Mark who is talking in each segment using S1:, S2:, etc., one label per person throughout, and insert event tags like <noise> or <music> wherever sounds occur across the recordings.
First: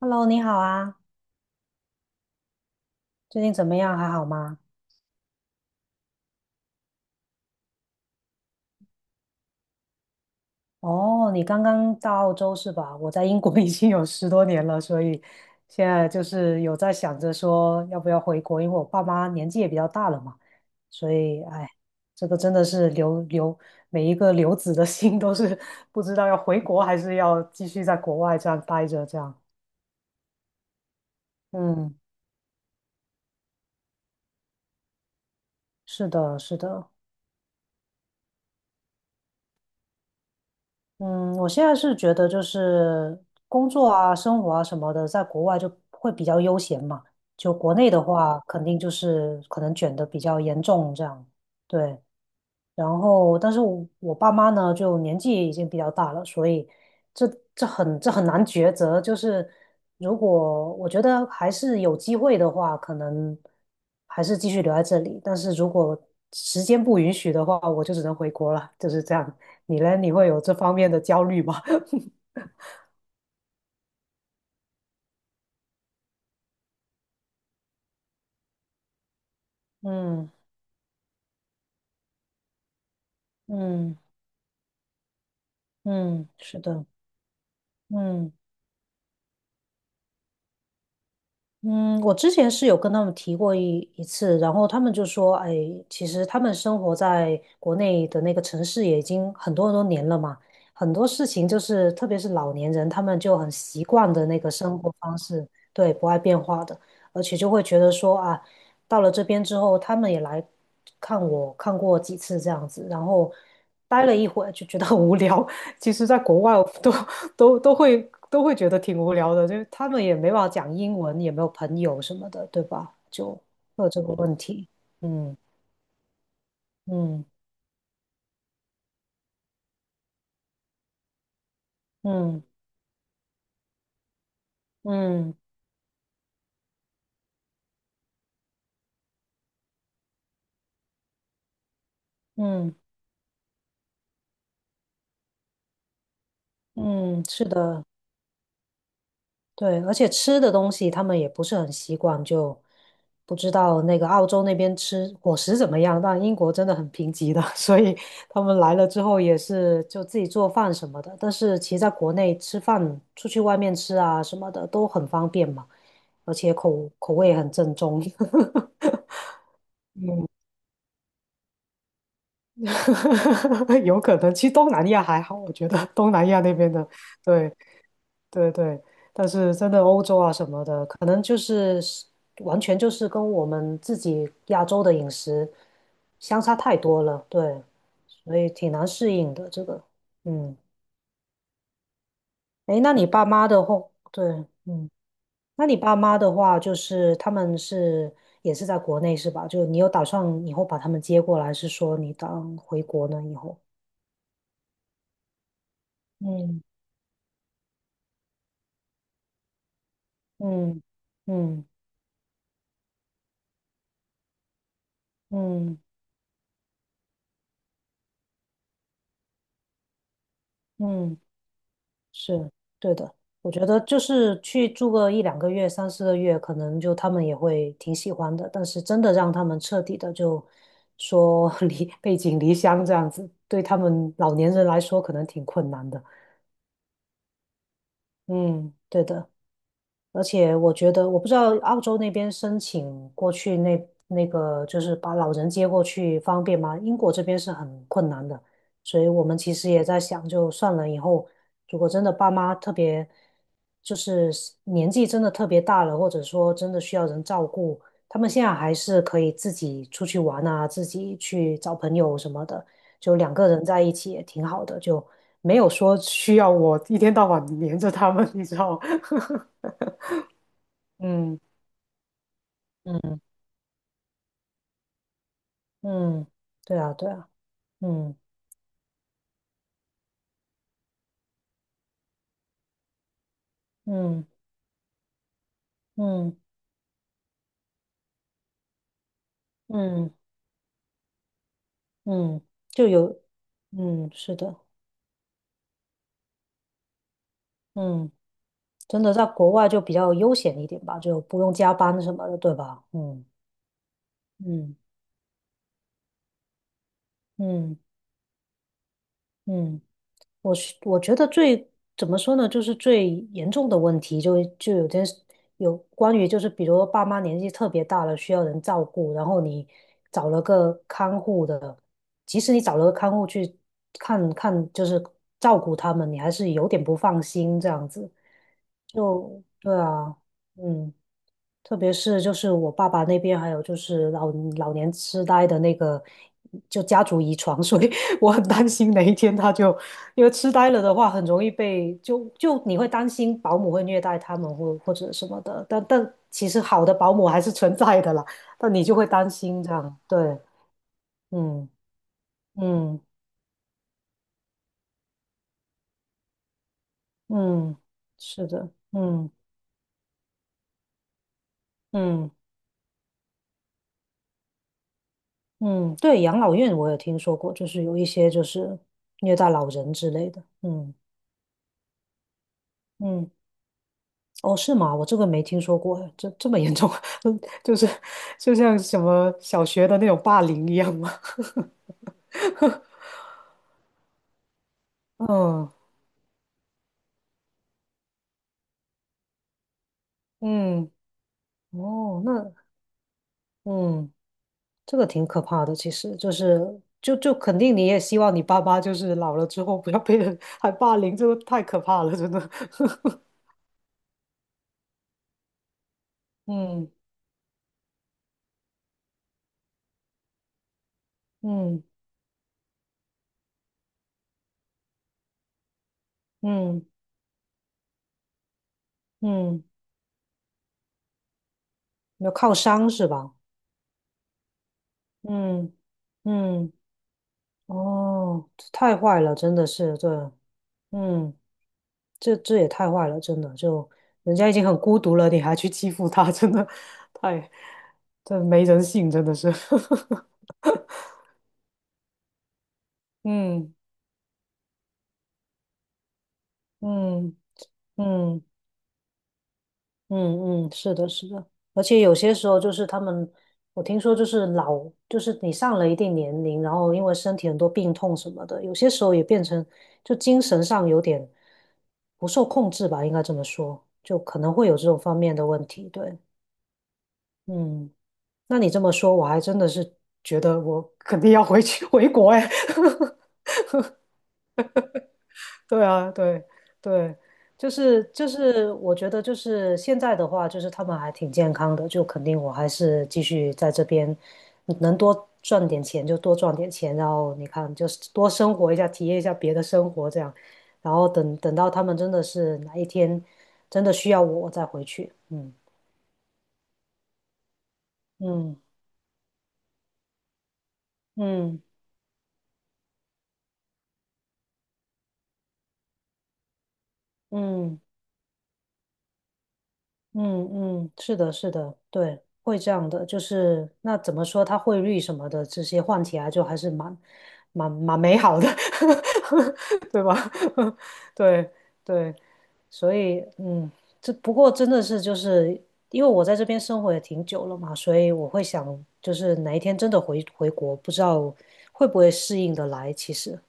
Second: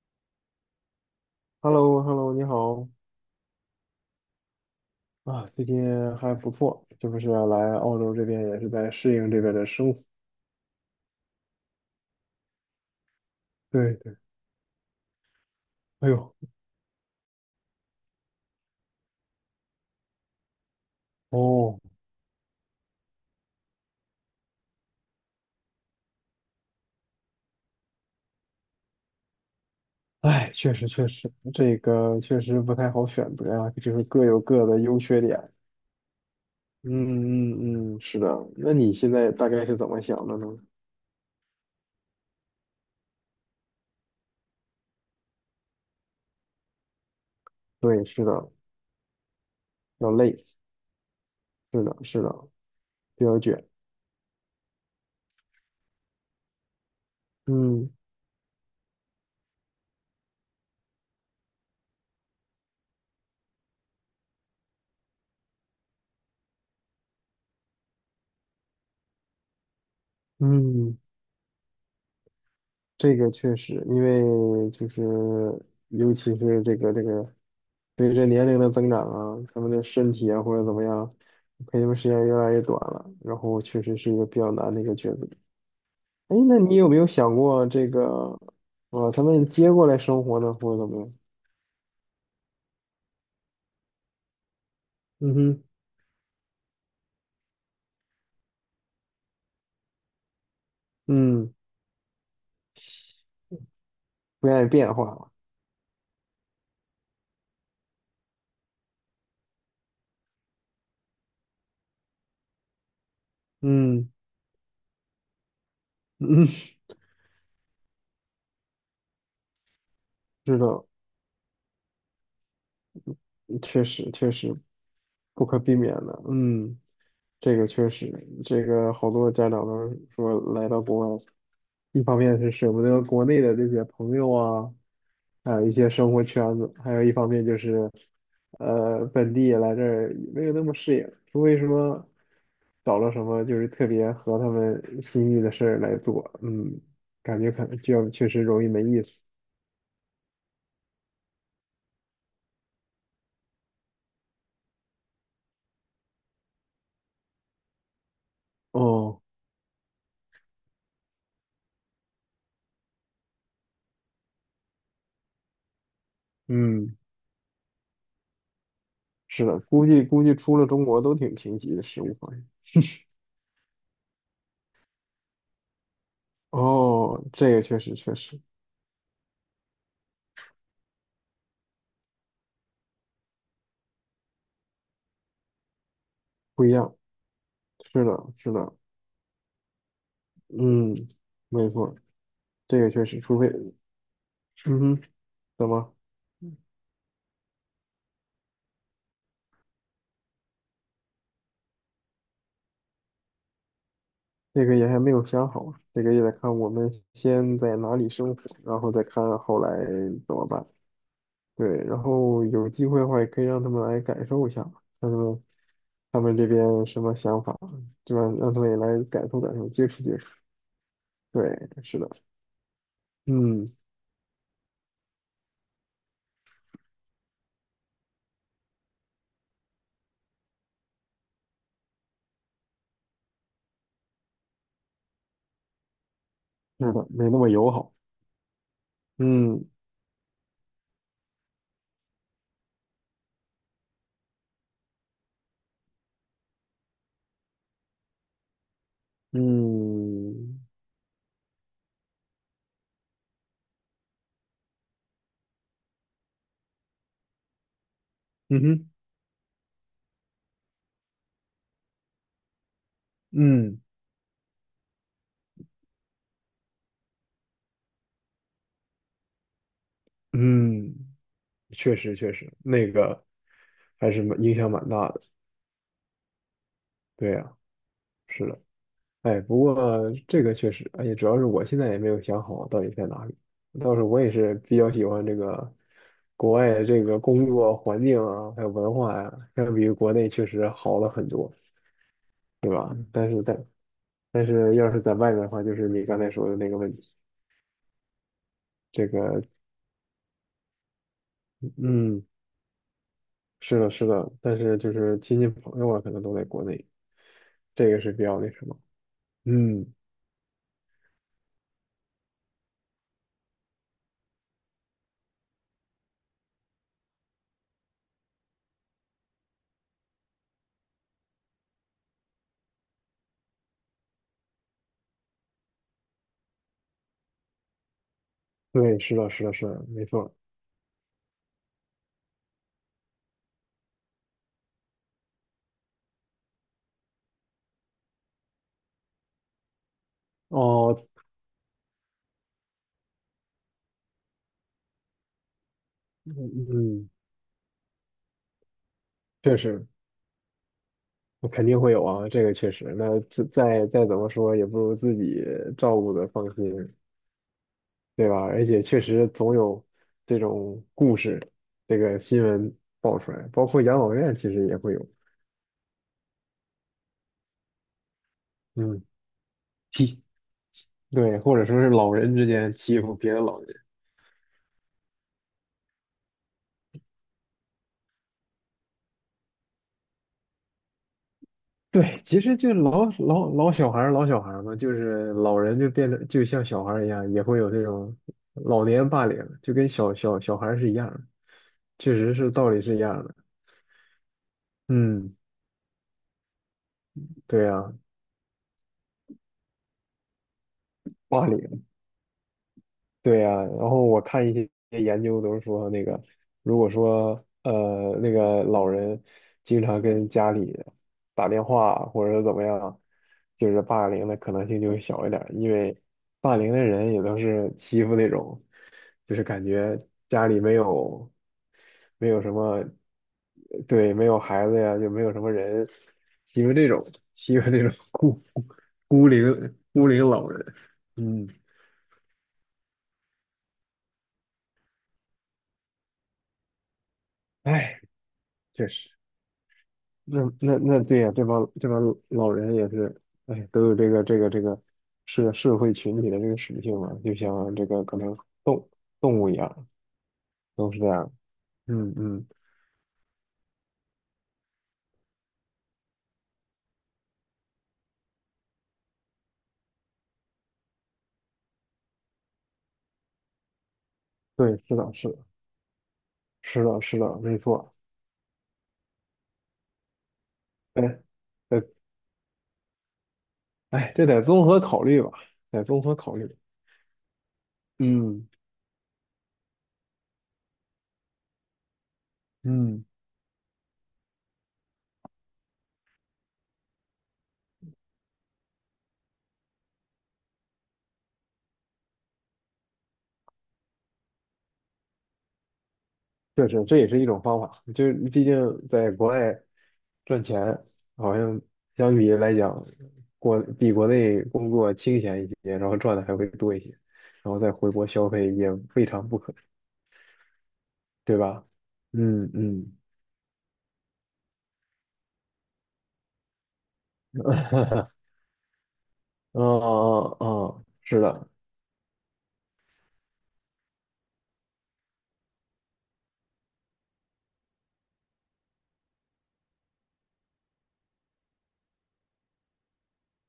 S1: Hello，你好啊，
S2: h e l l o h e l l o 你好
S1: 最近怎么样？还好吗？
S2: 啊，最近还不错，这不是来澳洲这边也是在适应这边的生活。
S1: 哦，你刚刚到澳洲是吧？我在英国 <laughs> 已经
S2: 对
S1: 有
S2: 对，
S1: 10多年了，所以现在
S2: 哎
S1: 就
S2: 呦，
S1: 是有在想着说要不要回国，因为我爸妈年纪也比较大了嘛，所以哎，
S2: 哦，
S1: 这个真的是留每一个留子的 <laughs> 心都是不知道要回国还是要继续在国外这样待着这样。
S2: 哎，确实确实，这
S1: 嗯，
S2: 个确实不太好选择呀，就是各有各的优缺点。
S1: 是的，是
S2: 嗯
S1: 的。
S2: 嗯嗯，是的。那你现在大概是怎么想的呢？
S1: 嗯，我现在是觉得就是工作啊、生活啊什么的，在国外就会比较悠闲嘛。就国内的
S2: 对，是
S1: 话，
S2: 的，
S1: 肯定就是可能卷的
S2: 要
S1: 比较
S2: 累，
S1: 严重这样。
S2: 是的，
S1: 对，
S2: 是的，
S1: 然
S2: 比
S1: 后，
S2: 较
S1: 但是
S2: 卷。
S1: 我爸妈呢，就年纪也已经比较大了，所以这这
S2: 嗯
S1: 很这很难抉择。就是如果我觉得还是有机会的话，可能还是继续留在这里。但是如果时间不允许的话，我就只能回国了，就是这样。你呢？你会有这方面
S2: 嗯，
S1: 的焦虑吗？<laughs>
S2: 这个确实，因为就是尤其是这个随着年龄的增长啊，他们的身
S1: 嗯
S2: 体啊或者怎么样，陪他们时间越来越短了，然后确
S1: 嗯
S2: 实是一个比较难的一个抉择。
S1: 嗯，
S2: 哎，
S1: 是
S2: 那你
S1: 的，
S2: 有没有想过这
S1: 嗯。
S2: 个，把他们接过来生活呢，或者怎么样？
S1: 嗯，我之前是有跟他们提过一次，然后他们就说，
S2: 嗯
S1: 哎，
S2: 哼，
S1: 其实他们生活在国内的那个城市也已经很多很多年了嘛，很多事情
S2: 嗯，
S1: 就是，特别是老年人，他们就很习惯的那个
S2: 不愿意
S1: 生
S2: 变
S1: 活
S2: 化
S1: 方
S2: 了，
S1: 式，对，不爱变化的，而且就会觉得说啊，到了这边之后，他们也来看我，看过几次这样子，然后待
S2: 嗯
S1: 了一会儿就觉得很无聊。<laughs> 其实，在国
S2: 嗯，
S1: 外我都会觉得挺无聊的，就是他们也没办法
S2: 是的，
S1: 讲英文，也没有朋友什么的，对吧？就会
S2: 确
S1: 有这个
S2: 实确
S1: 问
S2: 实
S1: 题。嗯
S2: 不可避免的，嗯，
S1: 嗯
S2: 这个确实，这个好多家长都说来到国外。一方面
S1: 嗯
S2: 是舍不得国内的这些朋友啊，
S1: 嗯
S2: 还有一些生活圈子，还有一方面就是，本地来这儿也没有那么适应，除非说
S1: 嗯
S2: 找了什么就是特别合他们心意的事儿来做，嗯，
S1: 嗯嗯，
S2: 感
S1: 是
S2: 觉可能
S1: 的。
S2: 就确实容易没意思。
S1: 对，而且吃的东西他们也不是很习惯，就不知道那个澳洲那边吃伙食怎么样。但英国真的很贫瘠的，<laughs> 所以他们来了之后
S2: 哦，
S1: 也是就自己做饭什么的。但是其实在国内吃饭，出去外面吃啊什么的都很方便嘛，而且口
S2: 嗯，
S1: 口味很正宗。
S2: 是的，估计出了中国都挺贫瘠的食物方面。
S1: <laughs> 有可能，其实东南亚还好，我觉得东南亚那边的，
S2: 哦，这
S1: 对，
S2: 个确实确实
S1: 对对，但是真的欧洲啊什么的，可能就是完全就是跟我们自己亚洲的饮食相差
S2: 不一
S1: 太
S2: 样，
S1: 多了，对，
S2: 是的，
S1: 所以
S2: 是
S1: 挺
S2: 的，
S1: 难适应的这个。嗯，
S2: 嗯，没错，这
S1: 诶，
S2: 个
S1: 那
S2: 确
S1: 你
S2: 实，
S1: 爸
S2: 除
S1: 妈
S2: 非，
S1: 的话，对，
S2: 嗯
S1: 嗯，
S2: 哼。
S1: 那
S2: 怎
S1: 你爸
S2: 么？
S1: 妈的
S2: 嗯，
S1: 话，就是他们是也是在国内是吧？就你有打算以后把他们接过来，是说你当回国呢以后？
S2: 这个也还没有想好，这个也得看
S1: 嗯
S2: 我们先在哪里生活，然后再看后来怎么办。
S1: 嗯嗯
S2: 对，然后有机会的话，也可以让他们来感受一下，看他们
S1: 嗯
S2: 他们这边什么想法，就让他们也来感受感受，接触接触。
S1: 嗯。
S2: 对，是的，
S1: 是对的，我觉
S2: 嗯，
S1: 得就是去住个一两个月、三四个月，可能就他们也会挺喜欢的。但是真的让他们彻底的就说 <laughs> 离背井离乡这样子，对他们老年人来说可能挺困难的。
S2: 是的，没那么友好。
S1: 嗯，对的。
S2: 嗯
S1: 而且我觉得，我不知道澳洲那边申请过去那个，就是把老人接过去方便吗？英国这边是很困难的，所以我们其实也在想，就
S2: 嗯
S1: 算了以后，如果真的爸妈特别，就是年纪真的特别大了，或者说真的需要人照顾，他们现在
S2: 嗯
S1: 还
S2: 哼，
S1: 是可以自己出去玩啊，自己去找朋友什么的，就两个人在
S2: 嗯
S1: 一起也挺好的，就没有说需要我一天到晚黏着他们，你知道吗 <laughs>
S2: 嗯，
S1: 嗯。
S2: 确实确实，那
S1: 嗯
S2: 个还是蛮影响蛮大的。
S1: 嗯，对啊对啊，
S2: 对呀，
S1: 嗯
S2: 是的。哎，不过这个确实，而且主要是我现在也没有想好到底在哪里。倒是我
S1: 嗯
S2: 也是比较喜欢这个
S1: 嗯
S2: 国外的这个工作环境啊，还有文化呀、相比于国
S1: 嗯
S2: 内确实好了很多，
S1: 嗯，
S2: 对
S1: 就
S2: 吧？嗯
S1: 有，
S2: 但是但
S1: 嗯是
S2: 但
S1: 的，
S2: 是要是在外面的话，就是你刚才说的那个问题，
S1: 嗯，真
S2: 这
S1: 的在
S2: 个
S1: 国外就比较悠闲一点吧，就不用加班什
S2: 嗯，
S1: 么的，对吧？嗯
S2: 是的，是的，但
S1: 嗯
S2: 是就是亲戚朋友啊，可能都在国内，
S1: 嗯
S2: 这个是比较那什么。
S1: 嗯
S2: 嗯，
S1: 我觉得最怎么说呢，就是最严重的问题就有件事有关于就是，比如爸妈年纪特别大了，需要人照顾，然后你找了个看护的，即使你找了个看护去看看，就是照顾他们，你还是有点不放心这样子。
S2: 对，是的，
S1: 就
S2: 是的，是
S1: 对
S2: 的，没
S1: 啊，
S2: 错。
S1: 嗯。特别是就是我爸爸那边，还有就是老年痴呆的那个，就家族遗传，所以 <laughs> 我很担心哪一天他就，因为痴呆了的
S2: 哦，
S1: 话，很容易被你会担心保姆会虐待他们或者什么的，但
S2: 嗯，
S1: 其实好的
S2: 嗯
S1: 保姆还是存在的啦，但你就会担
S2: 确
S1: 心这
S2: 实。
S1: 样，对，
S2: 那肯
S1: 嗯
S2: 定会有啊，这个确实。
S1: 嗯
S2: 那再怎么说，也不如自己照顾的放心，
S1: 嗯，
S2: 对吧？
S1: 是
S2: 而
S1: 的，
S2: 且确实
S1: 嗯
S2: 总有这种故事，这个
S1: 嗯
S2: 新闻爆出来，包括养老院其实也会有，
S1: 嗯，对，养老院我也听说过，就是有一些就是
S2: 嗯，
S1: 虐待老人之
S2: 欺，
S1: 类的，嗯。
S2: 对，或者说是老人之间欺负
S1: 嗯。
S2: 别的老人。
S1: 哦，是吗？我这个没听说过，这么严重，<laughs> 就是就像什么小学的那种霸凌一样吗？<laughs>
S2: 对，其实就老小孩儿老小孩儿嘛，就是老
S1: 嗯
S2: 人就变得就像小孩儿一样，也会有这种老年霸凌，就跟小孩儿
S1: 嗯，
S2: 是一样的，确
S1: 哦，
S2: 实是
S1: 那
S2: 道理是一样的。
S1: 嗯，这个挺
S2: 嗯，
S1: 可怕的，其实就是肯
S2: 对
S1: 定你
S2: 呀、
S1: 也希望你爸爸就是老了之后不要被人还霸凌，这个
S2: 霸
S1: 太可
S2: 凌，
S1: 怕了，真的。<laughs>
S2: 对呀，然后我看一些研究都是说，那个如果
S1: 嗯
S2: 说那个老人经常跟家里打电
S1: 嗯
S2: 话或者怎么样，就是霸凌的可能性就会小一点儿因为霸凌的
S1: 嗯
S2: 人也都是欺负那种，就是
S1: 嗯，
S2: 感觉家里没有没
S1: 要
S2: 有什
S1: 靠
S2: 么，
S1: 山是吧？
S2: 对，没有孩子呀，就没有什么
S1: 嗯
S2: 人欺
S1: 嗯，
S2: 负这种欺负这种孤
S1: 哦，太坏
S2: 孤
S1: 了，真的
S2: 零
S1: 是，
S2: 孤
S1: 对，
S2: 零老人，
S1: 嗯。
S2: 嗯。
S1: 这也太坏了，真的，就人家已经很孤独了，你还去欺负他，真的太，
S2: 哎，唉
S1: 这没人
S2: 确
S1: 性，
S2: 实，
S1: 真的是。<laughs>
S2: 那对呀、这帮老人也是，哎，
S1: 嗯
S2: 都有这个社会群体的这个属性嘛，就
S1: 嗯
S2: 像这个可能
S1: 嗯
S2: 动动物一样，
S1: 嗯嗯，
S2: 都
S1: 是
S2: 是这
S1: 的，是
S2: 样。
S1: 的，而且
S2: 嗯
S1: 有些时
S2: 嗯，
S1: 候就是他们，我听说就是老，就是你上了一定年龄，然后因为身体很多病痛什么的，有些时候也变成就精神上有点不受控制吧，应该这么说，就可能会
S2: 对，
S1: 有这种
S2: 是的，
S1: 方
S2: 是
S1: 面
S2: 的，
S1: 的问题，对，
S2: 是的，是的，没
S1: 嗯。
S2: 错。
S1: 那你这么说，我还真的是觉得我
S2: 哎，
S1: 肯定要回
S2: 哎，
S1: 去 <laughs> 回国哎。
S2: 哎，这得综合考虑吧，
S1: <laughs>
S2: 得
S1: 对
S2: 综
S1: 啊，
S2: 合考
S1: 对
S2: 虑。
S1: 对，就是就
S2: 嗯
S1: 是，我觉得就是现在的话，就是他们还挺健康的，就肯定我还
S2: 嗯，
S1: 是继续在这边，能多赚点钱就多赚点钱，然后你看就是多生活一下，体验一下别的生活这样，然后等等到他们真的是哪一天真的需要我，我再回去。嗯
S2: 确实，这也是一种方法。就毕竟
S1: 嗯
S2: 在国外，赚钱好
S1: 嗯
S2: 像相比来讲，比国内工作清闲一些，然后赚的还会多一些，然后再
S1: 嗯。
S2: 回国消费也未尝不可，
S1: 嗯嗯，是的，
S2: 对
S1: 是
S2: 吧？
S1: 的，对，
S2: 嗯
S1: 会这样
S2: 嗯，
S1: 的，就是那怎么说，它汇率什么的这些换起来就还是蛮美好的，<laughs>
S2: 啊
S1: 对吧？
S2: 啊啊，
S1: <laughs>
S2: 是
S1: 对
S2: 的，
S1: 对，所以嗯，这不过真的是就是因为我在这边生活也挺久了嘛，所以我会想，就是哪一天真的回国，不知道会不会适应的来。其实，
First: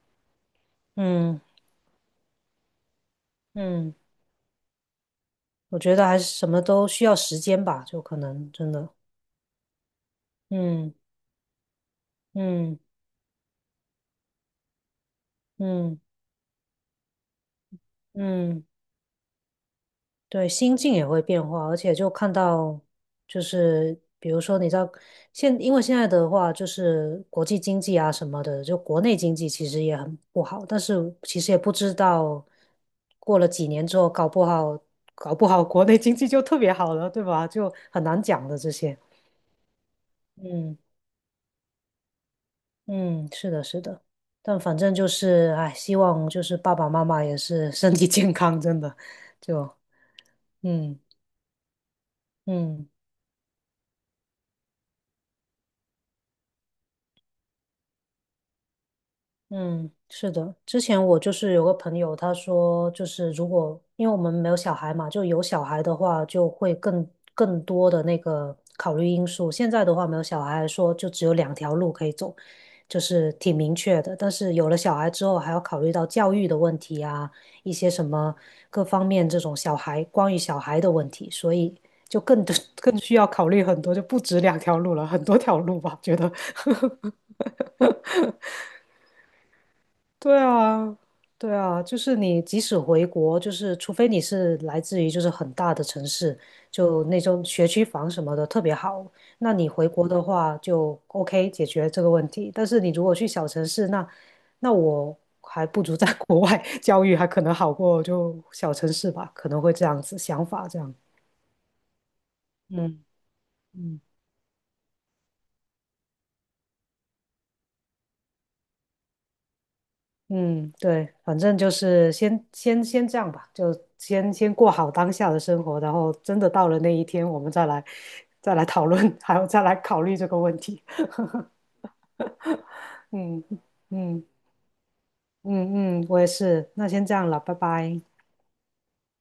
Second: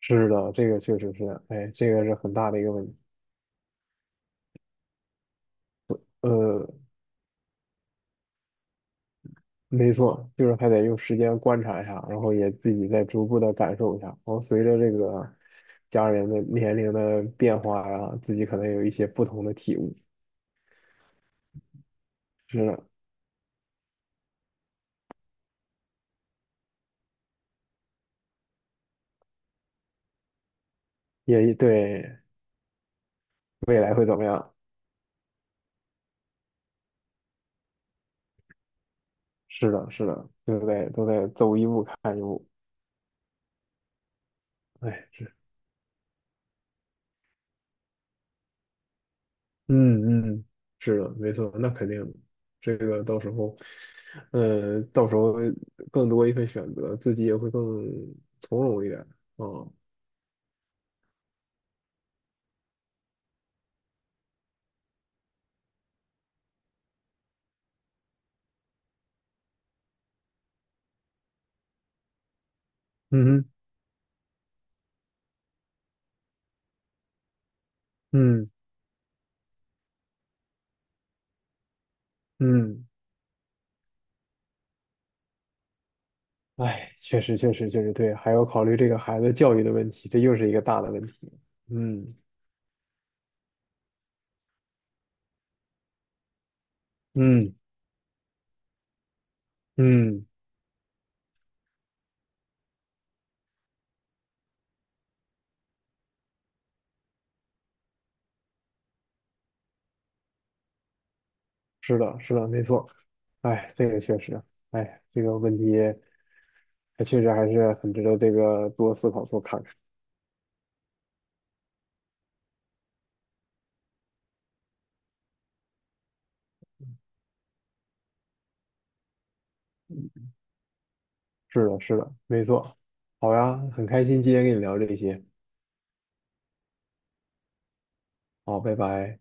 S2: 是的，这个确实
S1: 嗯
S2: 是，哎，这个是很大的一个问题。
S1: 嗯，我觉得还是什么
S2: 呃，
S1: 都需要时间吧，就可能真的，
S2: 没错，就是还得
S1: 嗯
S2: 用时间观察一下，然后也自
S1: 嗯。
S2: 己再逐步的感受一下。然后随着这个
S1: 嗯
S2: 家人的年龄的变化呀，自己可
S1: 嗯，
S2: 能有一些不同的体悟。
S1: 对，心境也会变化，而且就看
S2: 是
S1: 到，
S2: 的，
S1: 就是比如说，你知道，因为现在的话，就是国际经济啊什么的，就国内经济其实也很不好，但是其实
S2: 也
S1: 也不知
S2: 对，
S1: 道，过了几
S2: 未
S1: 年
S2: 来
S1: 之
S2: 会
S1: 后，
S2: 怎么
S1: 搞不
S2: 样？
S1: 好，搞不好国内经济就特别好了，对吧？就很难讲的这些。
S2: 是的，是的，对不
S1: 嗯
S2: 对？都在走一步看一步。
S1: 嗯，是的，是的，但反正就
S2: 哎，是，
S1: 是，哎，希望就是爸爸妈妈也是身体健康，真的，就
S2: 嗯嗯，
S1: 嗯
S2: 是的，没错，那肯定的这
S1: 嗯。
S2: 个到时候更多一份选择，自己也会更从容一点。嗯
S1: 嗯，是的，之前我就是有个朋友，他说就是如果因为我们没有小孩嘛，就有小孩的话，就会更多的那个考虑因素。现在的话，没有小孩来说，就只有两条路可以走，就是
S2: 嗯
S1: 挺明确的。但是有了小孩之后，还要考虑到教育的问题啊，一些什么
S2: 嗯
S1: 各方面这种小孩关于小孩的问题，所以就更 <laughs>
S2: 嗯，
S1: 更需要考虑很多，就不止两条路了，很多条路吧，觉得。
S2: 哎，
S1: <laughs>
S2: 确实确实确实对，还要考虑这个孩子教育的问题，这又
S1: 对
S2: 是一个大的
S1: 啊，
S2: 问题。
S1: 对啊，就
S2: 嗯
S1: 是你即使回国，就是除非你是来自于就是很大的城市，就那种
S2: 嗯
S1: 学区房什么的特别好，那你回国的
S2: 嗯，
S1: 话就 OK 解决这个问题。但是你如果去小城市，那我还不如在 <laughs> 国外教育还可能好过就小城市吧，可能会这样子想法这样。
S2: 是的，是的，没错。
S1: 嗯
S2: 哎，这
S1: 嗯。
S2: 个确实，哎，这个问题。它确实还是很值得这个多思考、多看看。
S1: 嗯，对，反正就是先这样吧，就先过好当下的生活，然后真的到了那一天，我们再来讨论，<laughs> 还有再来考虑这
S2: 嗯
S1: 个问题。
S2: 是的，是的，没错。
S1: <laughs>
S2: 好
S1: 嗯
S2: 呀，很开心
S1: 嗯
S2: 今天跟你聊这些。
S1: 嗯嗯，我也是，那先这样了，拜拜。
S2: 好，拜拜。